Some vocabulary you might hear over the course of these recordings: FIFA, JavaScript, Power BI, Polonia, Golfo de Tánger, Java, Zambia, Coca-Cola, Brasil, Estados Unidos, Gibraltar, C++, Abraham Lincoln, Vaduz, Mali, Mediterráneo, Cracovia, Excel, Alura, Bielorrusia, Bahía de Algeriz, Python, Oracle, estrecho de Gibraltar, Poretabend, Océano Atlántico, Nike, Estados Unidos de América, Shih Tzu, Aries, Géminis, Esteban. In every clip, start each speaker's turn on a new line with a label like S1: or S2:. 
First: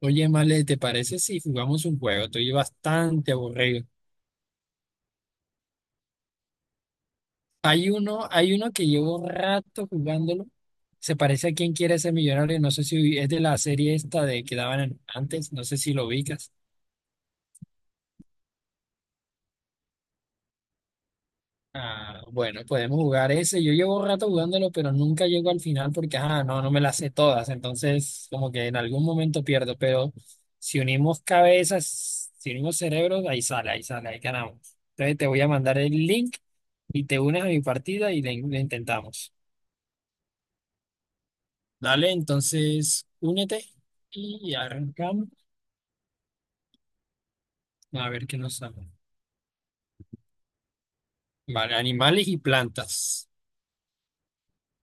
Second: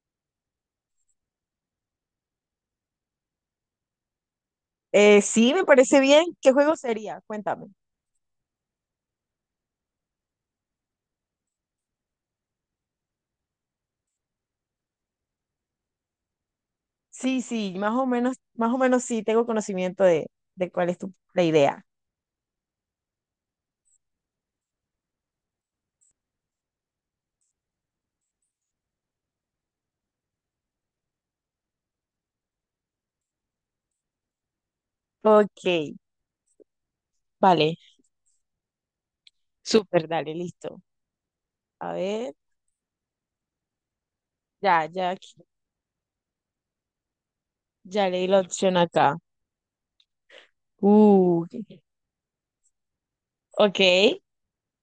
S1: Oye, Male, ¿te parece si jugamos un juego? Estoy bastante aburrido.
S2: Sí, me parece bien. ¿Qué juego sería? Cuéntame.
S1: Hay uno que llevo rato jugándolo. Se parece a Quién quiere ser millonario. No sé si es de la serie esta de que daban en- antes. No sé si lo ubicas.
S2: Sí, sí, más o menos sí tengo conocimiento de cuál es tu, la idea.
S1: Ah, bueno, podemos jugar ese. Yo llevo rato jugándolo, pero nunca llego al final porque, no, no me las sé todas. Entonces, como que en algún momento pierdo, pero si unimos cabezas, si unimos cerebros, ahí sale, ahí sale, ahí ganamos. Entonces, te voy a
S2: Ok,
S1: mandar el link y te unes a mi
S2: vale.
S1: partida y le intentamos.
S2: Súper, dale, listo. A
S1: Dale,
S2: ver,
S1: entonces, únete y
S2: ya, ya,
S1: arrancamos.
S2: ya
S1: A
S2: leí
S1: ver qué
S2: la
S1: nos
S2: opción
S1: sale.
S2: acá. Uh,
S1: Vale, animales y plantas.
S2: ok.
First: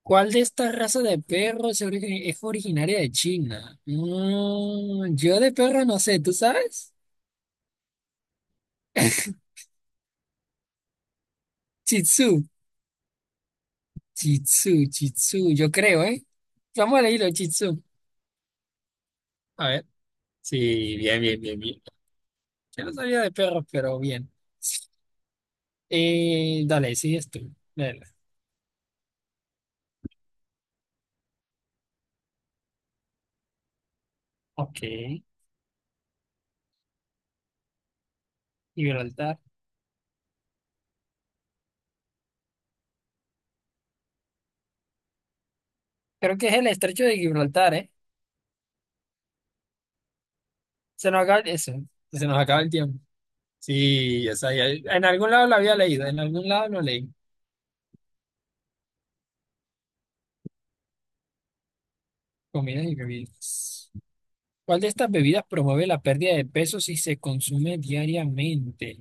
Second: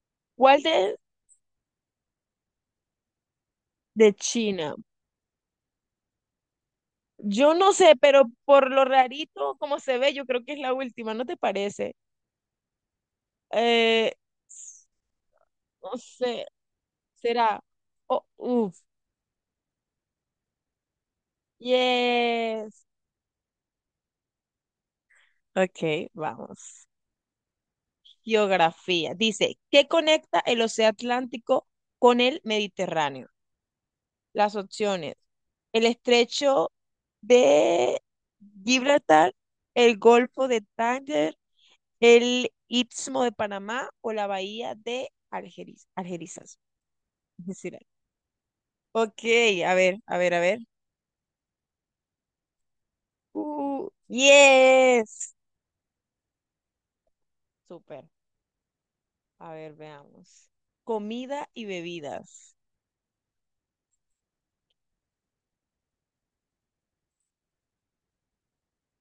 S1: ¿Cuál de
S2: ¿Cuál
S1: esta raza de perros es originaria de China?
S2: de China?
S1: Mm, yo de perro no sé, ¿tú sabes?
S2: Yo no sé, pero por lo rarito como se ve, yo creo que es la última, ¿no te parece?
S1: Shih Tzu,
S2: Eh,
S1: Shih Tzu, Shih Tzu, yo
S2: no
S1: creo, ¿eh?
S2: sé,
S1: Vamos a leerlo, Shih
S2: será.
S1: Tzu.
S2: Oh, uf,
S1: A ver. Sí, bien, bien, bien, bien. Yo
S2: yes.
S1: no sabía de perros, pero bien.
S2: Ok, vamos.
S1: Dale, sigues tú. Dale.
S2: Geografía. Dice, ¿qué conecta el Océano Atlántico con el Mediterráneo? Las
S1: Ok,
S2: opciones. El estrecho de Gibraltar,
S1: Gibraltar.
S2: el Golfo de Tánger, el Istmo de Panamá o la Bahía de Algeriz
S1: Creo que es
S2: Algerizas.
S1: el estrecho de
S2: es
S1: Gibraltar,
S2: decir,
S1: ¿eh?
S2: ok, a ver, a ver, a ver.
S1: Se nos acaba eso. Se nos acaba el tiempo. Sí, o sea, ya- en algún
S2: Yes.
S1: lado lo había leído, en algún lado lo leí.
S2: Súper. A ver, veamos. Comida y bebidas.
S1: Comidas y bebidas. ¿Cuál de estas bebidas promueve la pérdida de peso si se consume diariamente?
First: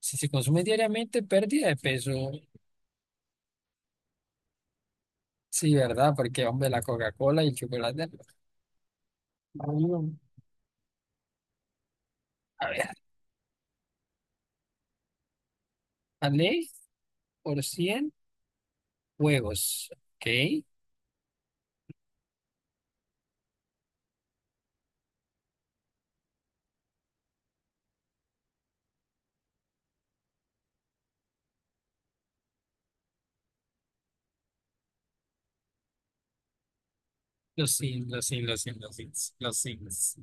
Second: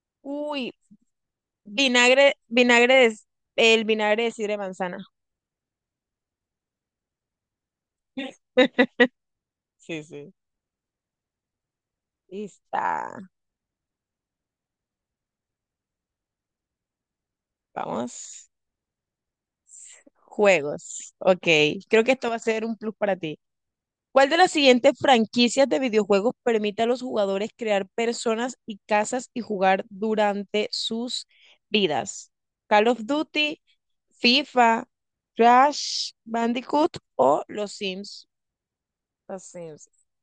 S1: Si se consume
S2: Uy,
S1: diariamente, pérdida de peso.
S2: vinagre, vinagre de, el vinagre de sidra de manzana.
S1: Sí, ¿verdad? Porque, hombre, la Coca-Cola y el chocolate,
S2: Sí,
S1: no.
S2: sí. Y
S1: A ver,
S2: está.
S1: ¿vale? Por 100
S2: Vamos.
S1: huevos. ¿Ok?
S2: Juegos. Ok. Creo que esto va a ser un plus para ti. ¿Cuál de las siguientes franquicias de videojuegos permite a los jugadores crear personas y casas y jugar durante sus vidas? ¿Call of Duty, FIFA, Crash Bandicoot o Los
S1: Los sims, los
S2: Sims?
S1: sims, los sims,
S2: Los
S1: los sims,
S2: Sims.
S1: los sims.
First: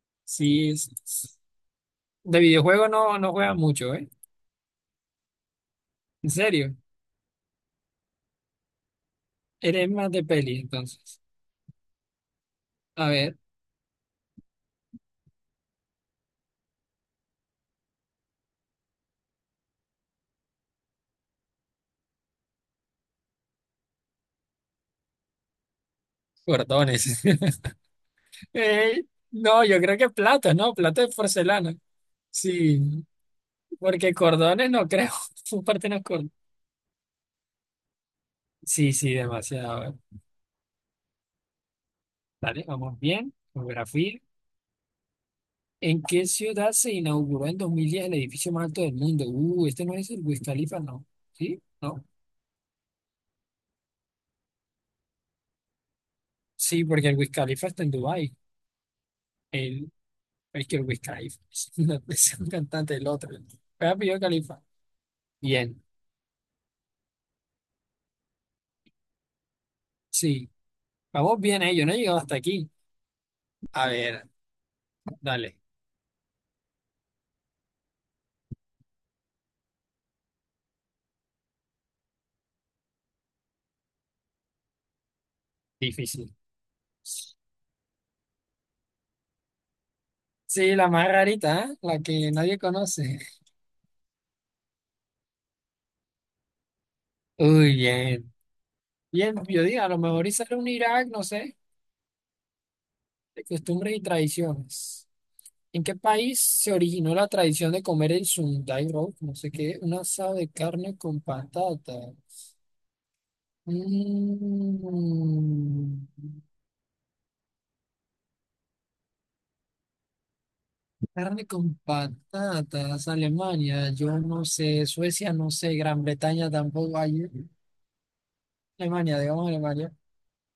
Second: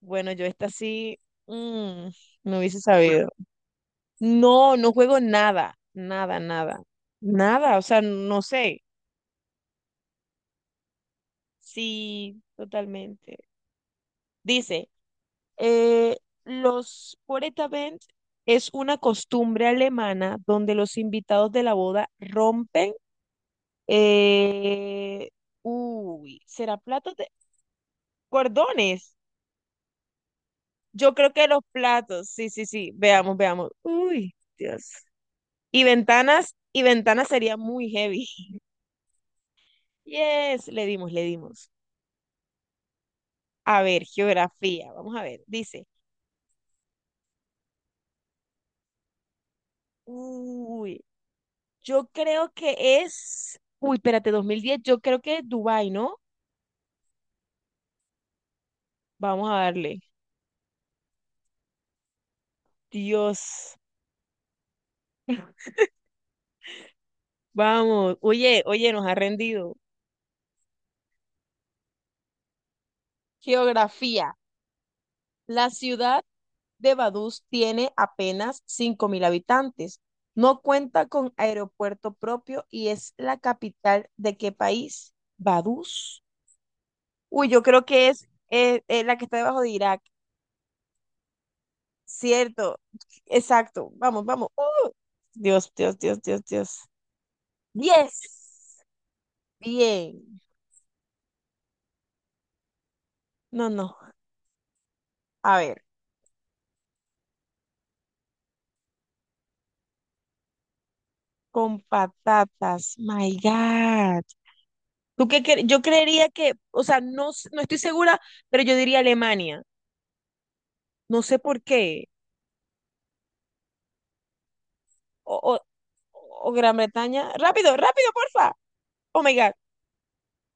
S2: Bueno, yo esta
S1: Sí,
S2: sí
S1: es-
S2: mm,
S1: de
S2: no hubiese
S1: videojuego no,
S2: sabido.
S1: no juega mucho, ¿eh?
S2: No, no juego nada,
S1: En
S2: nada,
S1: serio.
S2: nada, nada, o sea, no sé.
S1: Eres más de peli, entonces.
S2: Sí,
S1: A ver,
S2: totalmente. Dice, eh, los Poretabend es una costumbre alemana donde los invitados de la boda rompen, eh, uy, ¿será platos
S1: cordones.
S2: de
S1: Eh,
S2: cordones?
S1: no, yo creo que platos, ¿no? Platos
S2: Yo
S1: de
S2: creo que los
S1: porcelana.
S2: platos, sí, sí, sí,
S1: Sí,
S2: veamos, veamos.
S1: porque
S2: Uy,
S1: cordones no
S2: Dios.
S1: creo. Su parte no es cordón.
S2: Y ventanas sería muy heavy.
S1: Sí, sí, demasiado.
S2: Yes, le dimos, le dimos.
S1: Vale, vamos bien.
S2: A ver,
S1: Geografía.
S2: geografía, vamos a ver. Dice,
S1: ¿En qué ciudad se inauguró en 2010 el edificio más alto del mundo? Este no es el Wiz Khalifa,
S2: uy,
S1: ¿no? ¿Sí? ¿No?
S2: yo creo que es, uy, espérate, 2010, yo creo que es Dubái, ¿no?
S1: Sí, porque el Wiz Khalifa está en Dubái.
S2: Vamos a
S1: El,
S2: darle.
S1: es que el Wiz Khalifa no, es un cantante del otro.
S2: Dios,
S1: Voy a Khalifa. Bien,
S2: vamos. Oye, oye, nos ha rendido.
S1: sí. Vamos bien, eh. Yo no he llegado hasta aquí. A ver,
S2: Geografía.
S1: dale.
S2: La ciudad de Vaduz tiene apenas 5000 habitantes. No cuenta con aeropuerto propio y es la capital de qué país. Vaduz.
S1: Difícil.
S2: Uy, yo creo que es la que está debajo de Irak.
S1: Sí, la más rarita, ¿eh? La que nadie
S2: Cierto,
S1: conoce.
S2: exacto. Vamos, vamos. Oh, Dios, Dios, Dios, Dios, Dios.
S1: Uy, bien.
S2: Diez.
S1: Bien, yo digo, a lo mejor y
S2: Bien.
S1: sale un Irak, no sé, de
S2: No, no.
S1: costumbres y tradiciones.
S2: A
S1: ¿En
S2: ver,
S1: qué país se originó la tradición de comer el Sunday roll? No sé qué, un asado de carne con
S2: con
S1: patata.
S2: patatas. My God. ¿Tú qué yo
S1: Mm,
S2: creería que, o sea, no, no estoy segura, pero yo diría Alemania. No sé
S1: carne
S2: por
S1: con
S2: qué.
S1: patatas, Alemania, yo no sé, Suecia
S2: O,
S1: no
S2: o,
S1: sé, Gran Bretaña
S2: o Gran
S1: tampoco
S2: Bretaña.
S1: hay.
S2: Rápido, rápido, porfa.
S1: Alemania,
S2: Oh my
S1: digamos
S2: God.
S1: Alemania.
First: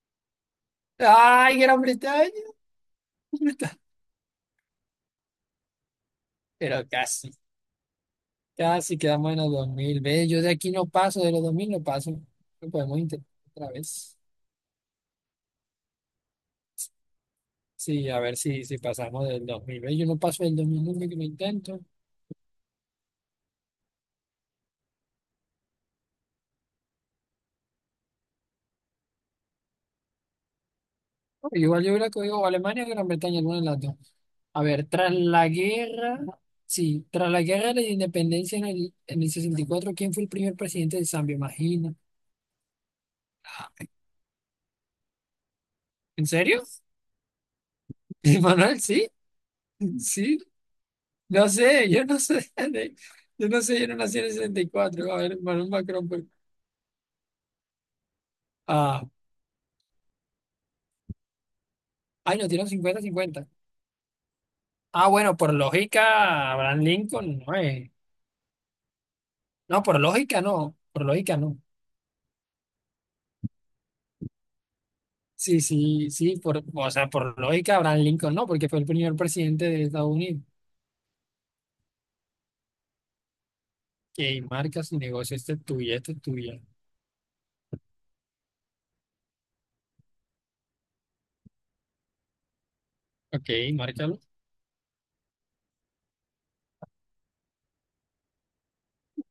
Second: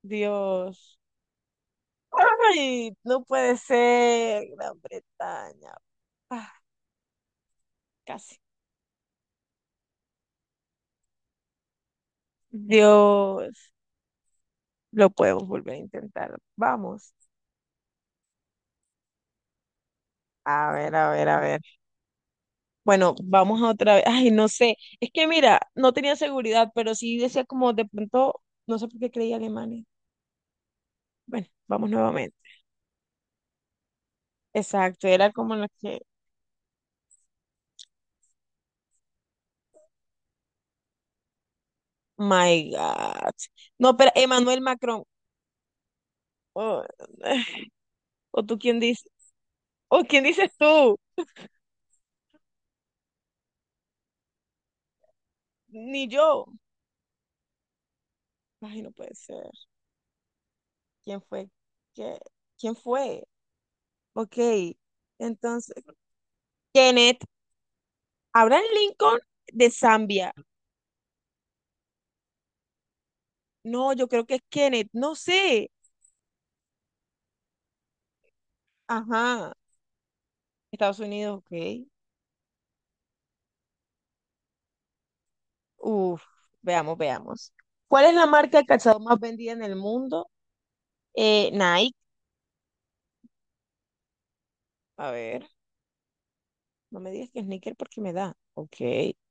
S2: Dios.
S1: ¡Ay, Gran Bretaña!
S2: Ay, no puede ser. Gran Bretaña. Ah,
S1: Pero casi.
S2: casi.
S1: Casi quedamos en los 2000 Ve, yo de aquí no paso, de los 2000 no paso. Lo podemos intentar otra
S2: Dios.
S1: vez.
S2: Lo podemos volver a intentar. Vamos.
S1: Sí, a ver si pasamos del 2000 Ve, yo no paso del
S2: A ver,
S1: 2001
S2: a
S1: que lo
S2: ver, a ver.
S1: intento.
S2: Bueno, vamos a otra vez. Ay, no sé. Es que mira, no tenía seguridad, pero sí decía como de pronto, no sé por qué creía Alemania. Bueno,
S1: Pero igual
S2: vamos
S1: yo hubiera
S2: nuevamente.
S1: cogido o Alemania o Gran Bretaña, alguna de las dos. A ver,
S2: Exacto,
S1: tras
S2: era
S1: la
S2: como la que.
S1: guerra, sí, tras la guerra de la independencia en el 64, ¿quién fue el primer presidente de Zambia? Imagina.
S2: My God. No, pero Emmanuel Macron.
S1: ¿En serio?
S2: Oh, ¿O tú quién
S1: Manuel, sí,
S2: dices? ¿O quién
S1: sí.
S2: dices tú?
S1: No sé, yo no sé. Yo no sé, yo no nací en el 64. A ver, Manuel
S2: Ni
S1: Macron, pues.
S2: yo. Ay, no
S1: Ah,
S2: puede ser. ¿Quién fue? ¿Qué?
S1: Ay, no tiene un
S2: ¿Quién
S1: cincuenta.
S2: fue?
S1: 50.
S2: Ok.
S1: Ah, bueno, por
S2: Entonces,
S1: lógica, Abraham
S2: Kenneth.
S1: Lincoln no es.
S2: Abraham Lincoln de
S1: No, por
S2: Zambia.
S1: lógica no. Por lógica no.
S2: No, yo creo que es Kenneth, no
S1: Sí,
S2: sé.
S1: sí, sí. Por, o sea, por lógica, Abraham Lincoln no, porque fue el primer
S2: Ajá,
S1: presidente de Estados Unidos.
S2: Estados Unidos, ok.
S1: Que marca su negocio. Este es tuyo, este es
S2: Uf,
S1: tuyo.
S2: veamos, veamos. ¿Cuál es la marca de calzado más vendida en el mundo? Nike.
S1: Ok, márcalo.
S2: A ver, no me digas que sneaker porque me da. Ok,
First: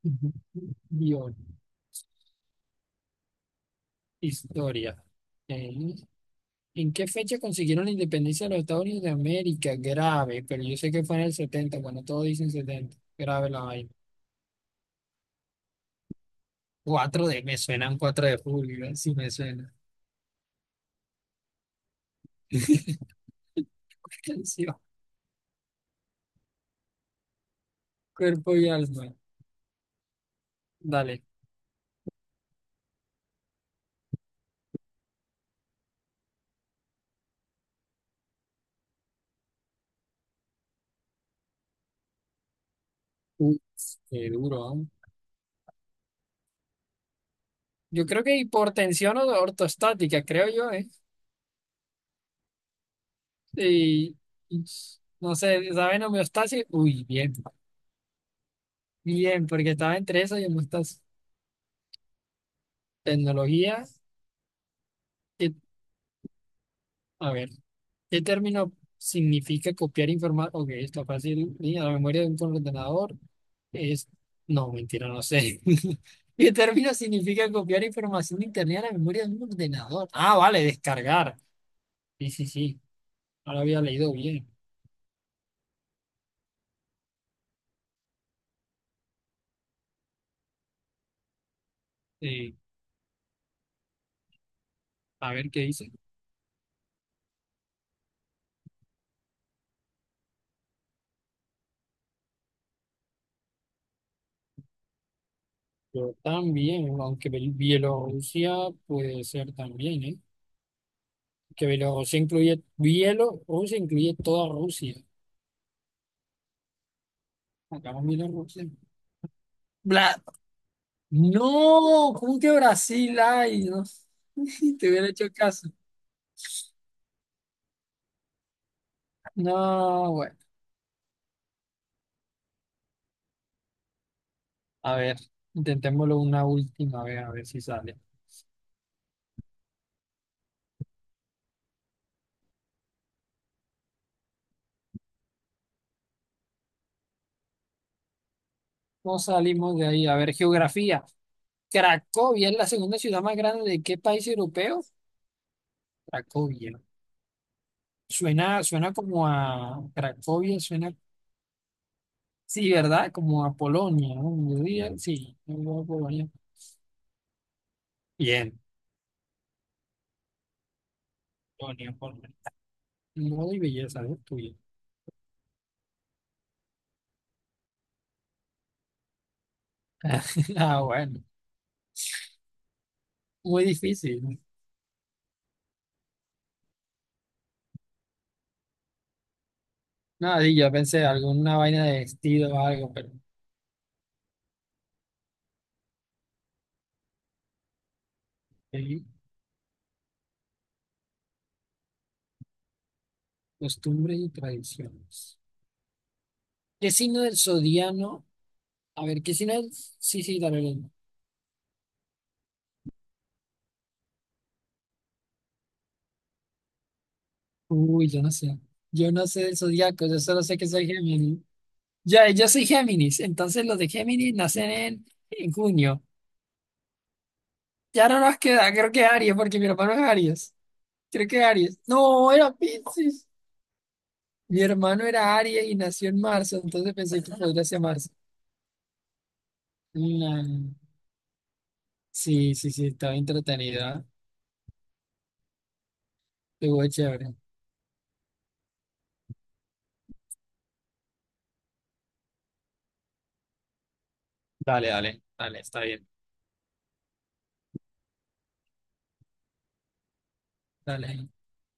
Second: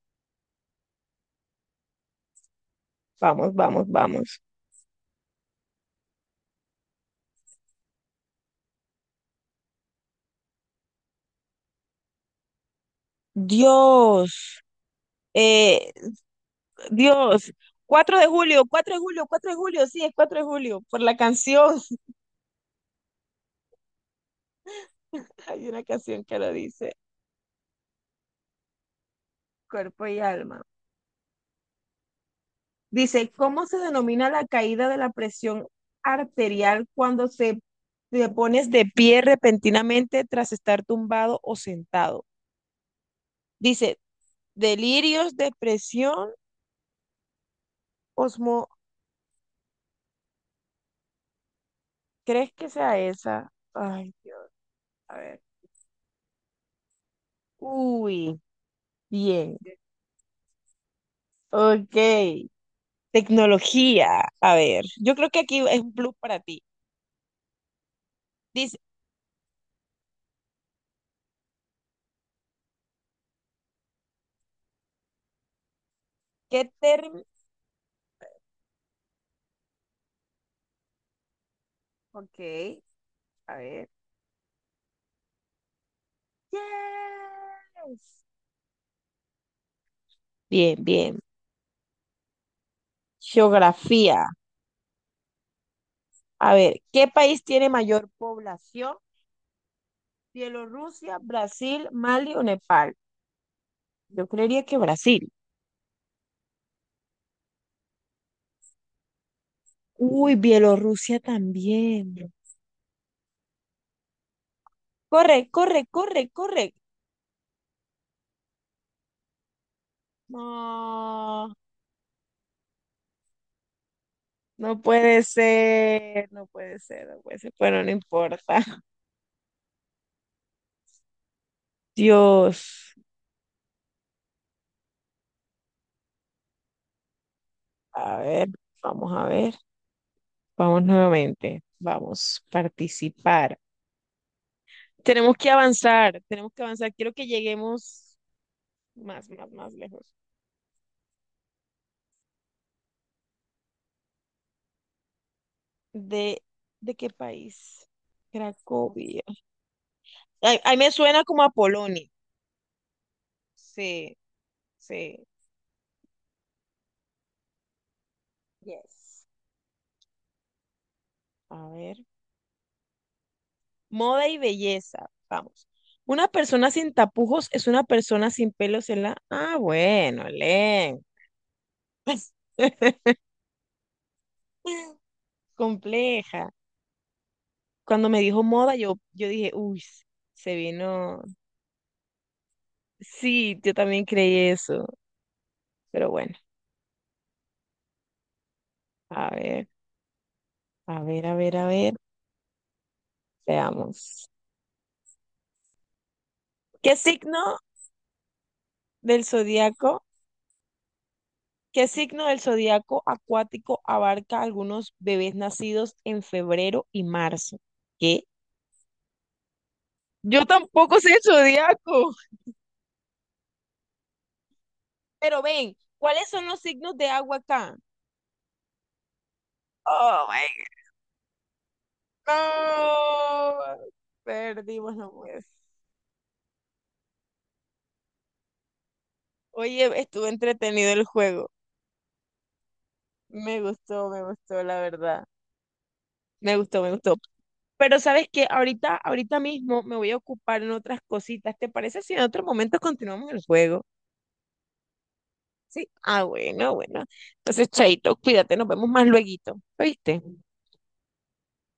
S1: Ujú. Guión.
S2: vamos, vamos, vamos.
S1: Historia. Ok. ¿En qué fecha consiguieron la independencia de los Estados Unidos de América? Grave, pero yo sé que fue en el setenta, cuando todos dicen 70. Grave la vaina.
S2: Dios, eh, Dios.
S1: Me suenan
S2: 4
S1: 4
S2: de
S1: de
S2: julio,
S1: julio,
S2: cuatro
S1: ¿eh?
S2: de
S1: Sí,
S2: julio,
S1: me
S2: cuatro de
S1: suena.
S2: julio, sí, es cuatro de julio, por la canción.
S1: Hipertensión,
S2: Hay una canción que lo dice,
S1: cuerpo y alma.
S2: cuerpo y alma.
S1: Dale.
S2: Dice, ¿cómo se denomina la caída de la presión arterial cuando se te pones de pie repentinamente tras estar tumbado o sentado?
S1: Uy,
S2: Dice,
S1: qué duro, ¿ah?
S2: delirios, depresión,
S1: Yo creo que
S2: osmo...
S1: hipertensión o ortostática, creo yo, ¿eh?
S2: ¿Crees que sea esa? Ay,
S1: Y,
S2: Dios,
S1: y
S2: a
S1: no
S2: ver.
S1: sé, ¿saben homeostasis? Uy, bien,
S2: Uy,
S1: bien,
S2: bien.
S1: porque estaba entre eso y homeostasis.
S2: Ok.
S1: Tecnología,
S2: Tecnología. A ver, yo creo que
S1: que-
S2: aquí es un plus para ti.
S1: a ver, ¿qué término
S2: Dice,
S1: significa copiar información? Ok, está fácil, ¿sí? A la memoria de un ordenador. Es, no, mentira, no sé. Y el
S2: ¿qué
S1: término
S2: término?
S1: significa copiar información de internet a la memoria de un ordenador. Ah, vale, descargar. Sí,
S2: Ok,
S1: sí, sí.
S2: a
S1: Ahora había
S2: ver.
S1: leído bien.
S2: Yes. Bien, bien.
S1: Eh,
S2: Geografía.
S1: a ver qué dice.
S2: A ver, ¿qué país tiene mayor población? Bielorrusia, Brasil, Mali o Nepal. Yo creería que Brasil.
S1: Yo también, aunque Bielorrusia puede ser también, ¿eh?
S2: Uy, Bielorrusia
S1: Que Bielorrusia
S2: también.
S1: incluye, Bielorrusia incluye toda Rusia.
S2: Corre, corre, corre, corre.
S1: Acabamos Bielorrusia. Bla-
S2: No,
S1: no, ¿cómo que Brasil hay? No,
S2: no
S1: te hubiera
S2: puede
S1: hecho caso.
S2: ser, no puede ser, no puede ser. Bueno, no importa.
S1: No, bueno.
S2: Dios.
S1: A ver, intentémoslo una última vez, a ver si sale.
S2: A ver, a ver. Vamos nuevamente. Vamos, participar. Tenemos que avanzar, tenemos que avanzar. Quiero que lleguemos
S1: No
S2: más, más, más
S1: salimos de
S2: lejos.
S1: ahí. A ver, geografía. ¿Cracovia es la segunda ciudad más grande de qué país europeo?
S2: ¿De,
S1: Cracovia.
S2: de qué país?
S1: Suena
S2: Cracovia.
S1: como a
S2: Ay,
S1: Cracovia,
S2: ay, me
S1: suena,
S2: suena como a Polonia.
S1: sí, ¿verdad? Como a Polonia,
S2: Sí,
S1: ¿no? Yo diría,
S2: sí.
S1: sí, yo digo a Polonia. Bien.
S2: Yes. A
S1: Polonia,
S2: ver.
S1: Polonia. Modo y belleza, ¿no?
S2: Moda y
S1: Tuyo.
S2: belleza. Vamos. Una persona sin tapujos es una persona sin pelos en la... Ah, bueno,
S1: Ah,
S2: Len.
S1: bueno. Muy difícil.
S2: Compleja. Cuando me dijo moda, yo dije, uy,
S1: Nada,
S2: se
S1: y yo pensé
S2: vino.
S1: alguna vaina de vestido o algo, pero
S2: Sí, yo también creí eso. Pero bueno,
S1: sí,
S2: a ver, a ver, a ver, a ver.
S1: costumbres
S2: Veamos.
S1: y tradiciones. ¿Qué
S2: ¿Qué
S1: signo del
S2: signo
S1: zodiano? A ver,
S2: del
S1: ¿qué signo es?
S2: zodiaco?
S1: Sí, sí, dale, dale.
S2: ¿Qué signo del zodiaco acuático abarca algunos bebés nacidos en febrero y marzo?
S1: Uy, yo
S2: ¿Qué?
S1: no sé. Yo no sé del zodiaco, yo solo
S2: Yo
S1: sé que soy
S2: tampoco sé el
S1: Géminis.
S2: zodiaco.
S1: Ya, yo soy Géminis, entonces los de Géminis nacen en,
S2: Pero
S1: en
S2: ven,
S1: junio.
S2: ¿cuáles son los signos de agua acá?
S1: Ya no nos queda, creo que Aries, porque mi hermano es
S2: Oh my
S1: Aries. Creo que Aries. No, era Piscis.
S2: God. No.
S1: Mi
S2: Perdimos,
S1: hermano
S2: no
S1: era
S2: pues.
S1: Aries y nació en marzo, entonces pensé que podría ser marzo.
S2: Oye, estuvo
S1: Mm,
S2: entretenido el juego.
S1: sí, sí, sí, estaba entretenido, ¿eh?
S2: Me gustó, la verdad. Me gustó,
S1: Estuvo
S2: me gustó.
S1: chévere.
S2: Pero sabes que ahorita, ahorita mismo me voy a ocupar en otras cositas. ¿Te parece si en otro momento continuamos el juego?
S1: Dale, dale, dale, está
S2: Sí.
S1: bien.
S2: Ah, bueno, bueno. Entonces, Chaito, cuídate, nos vemos más lueguito. ¿Oíste?
S1: Dale.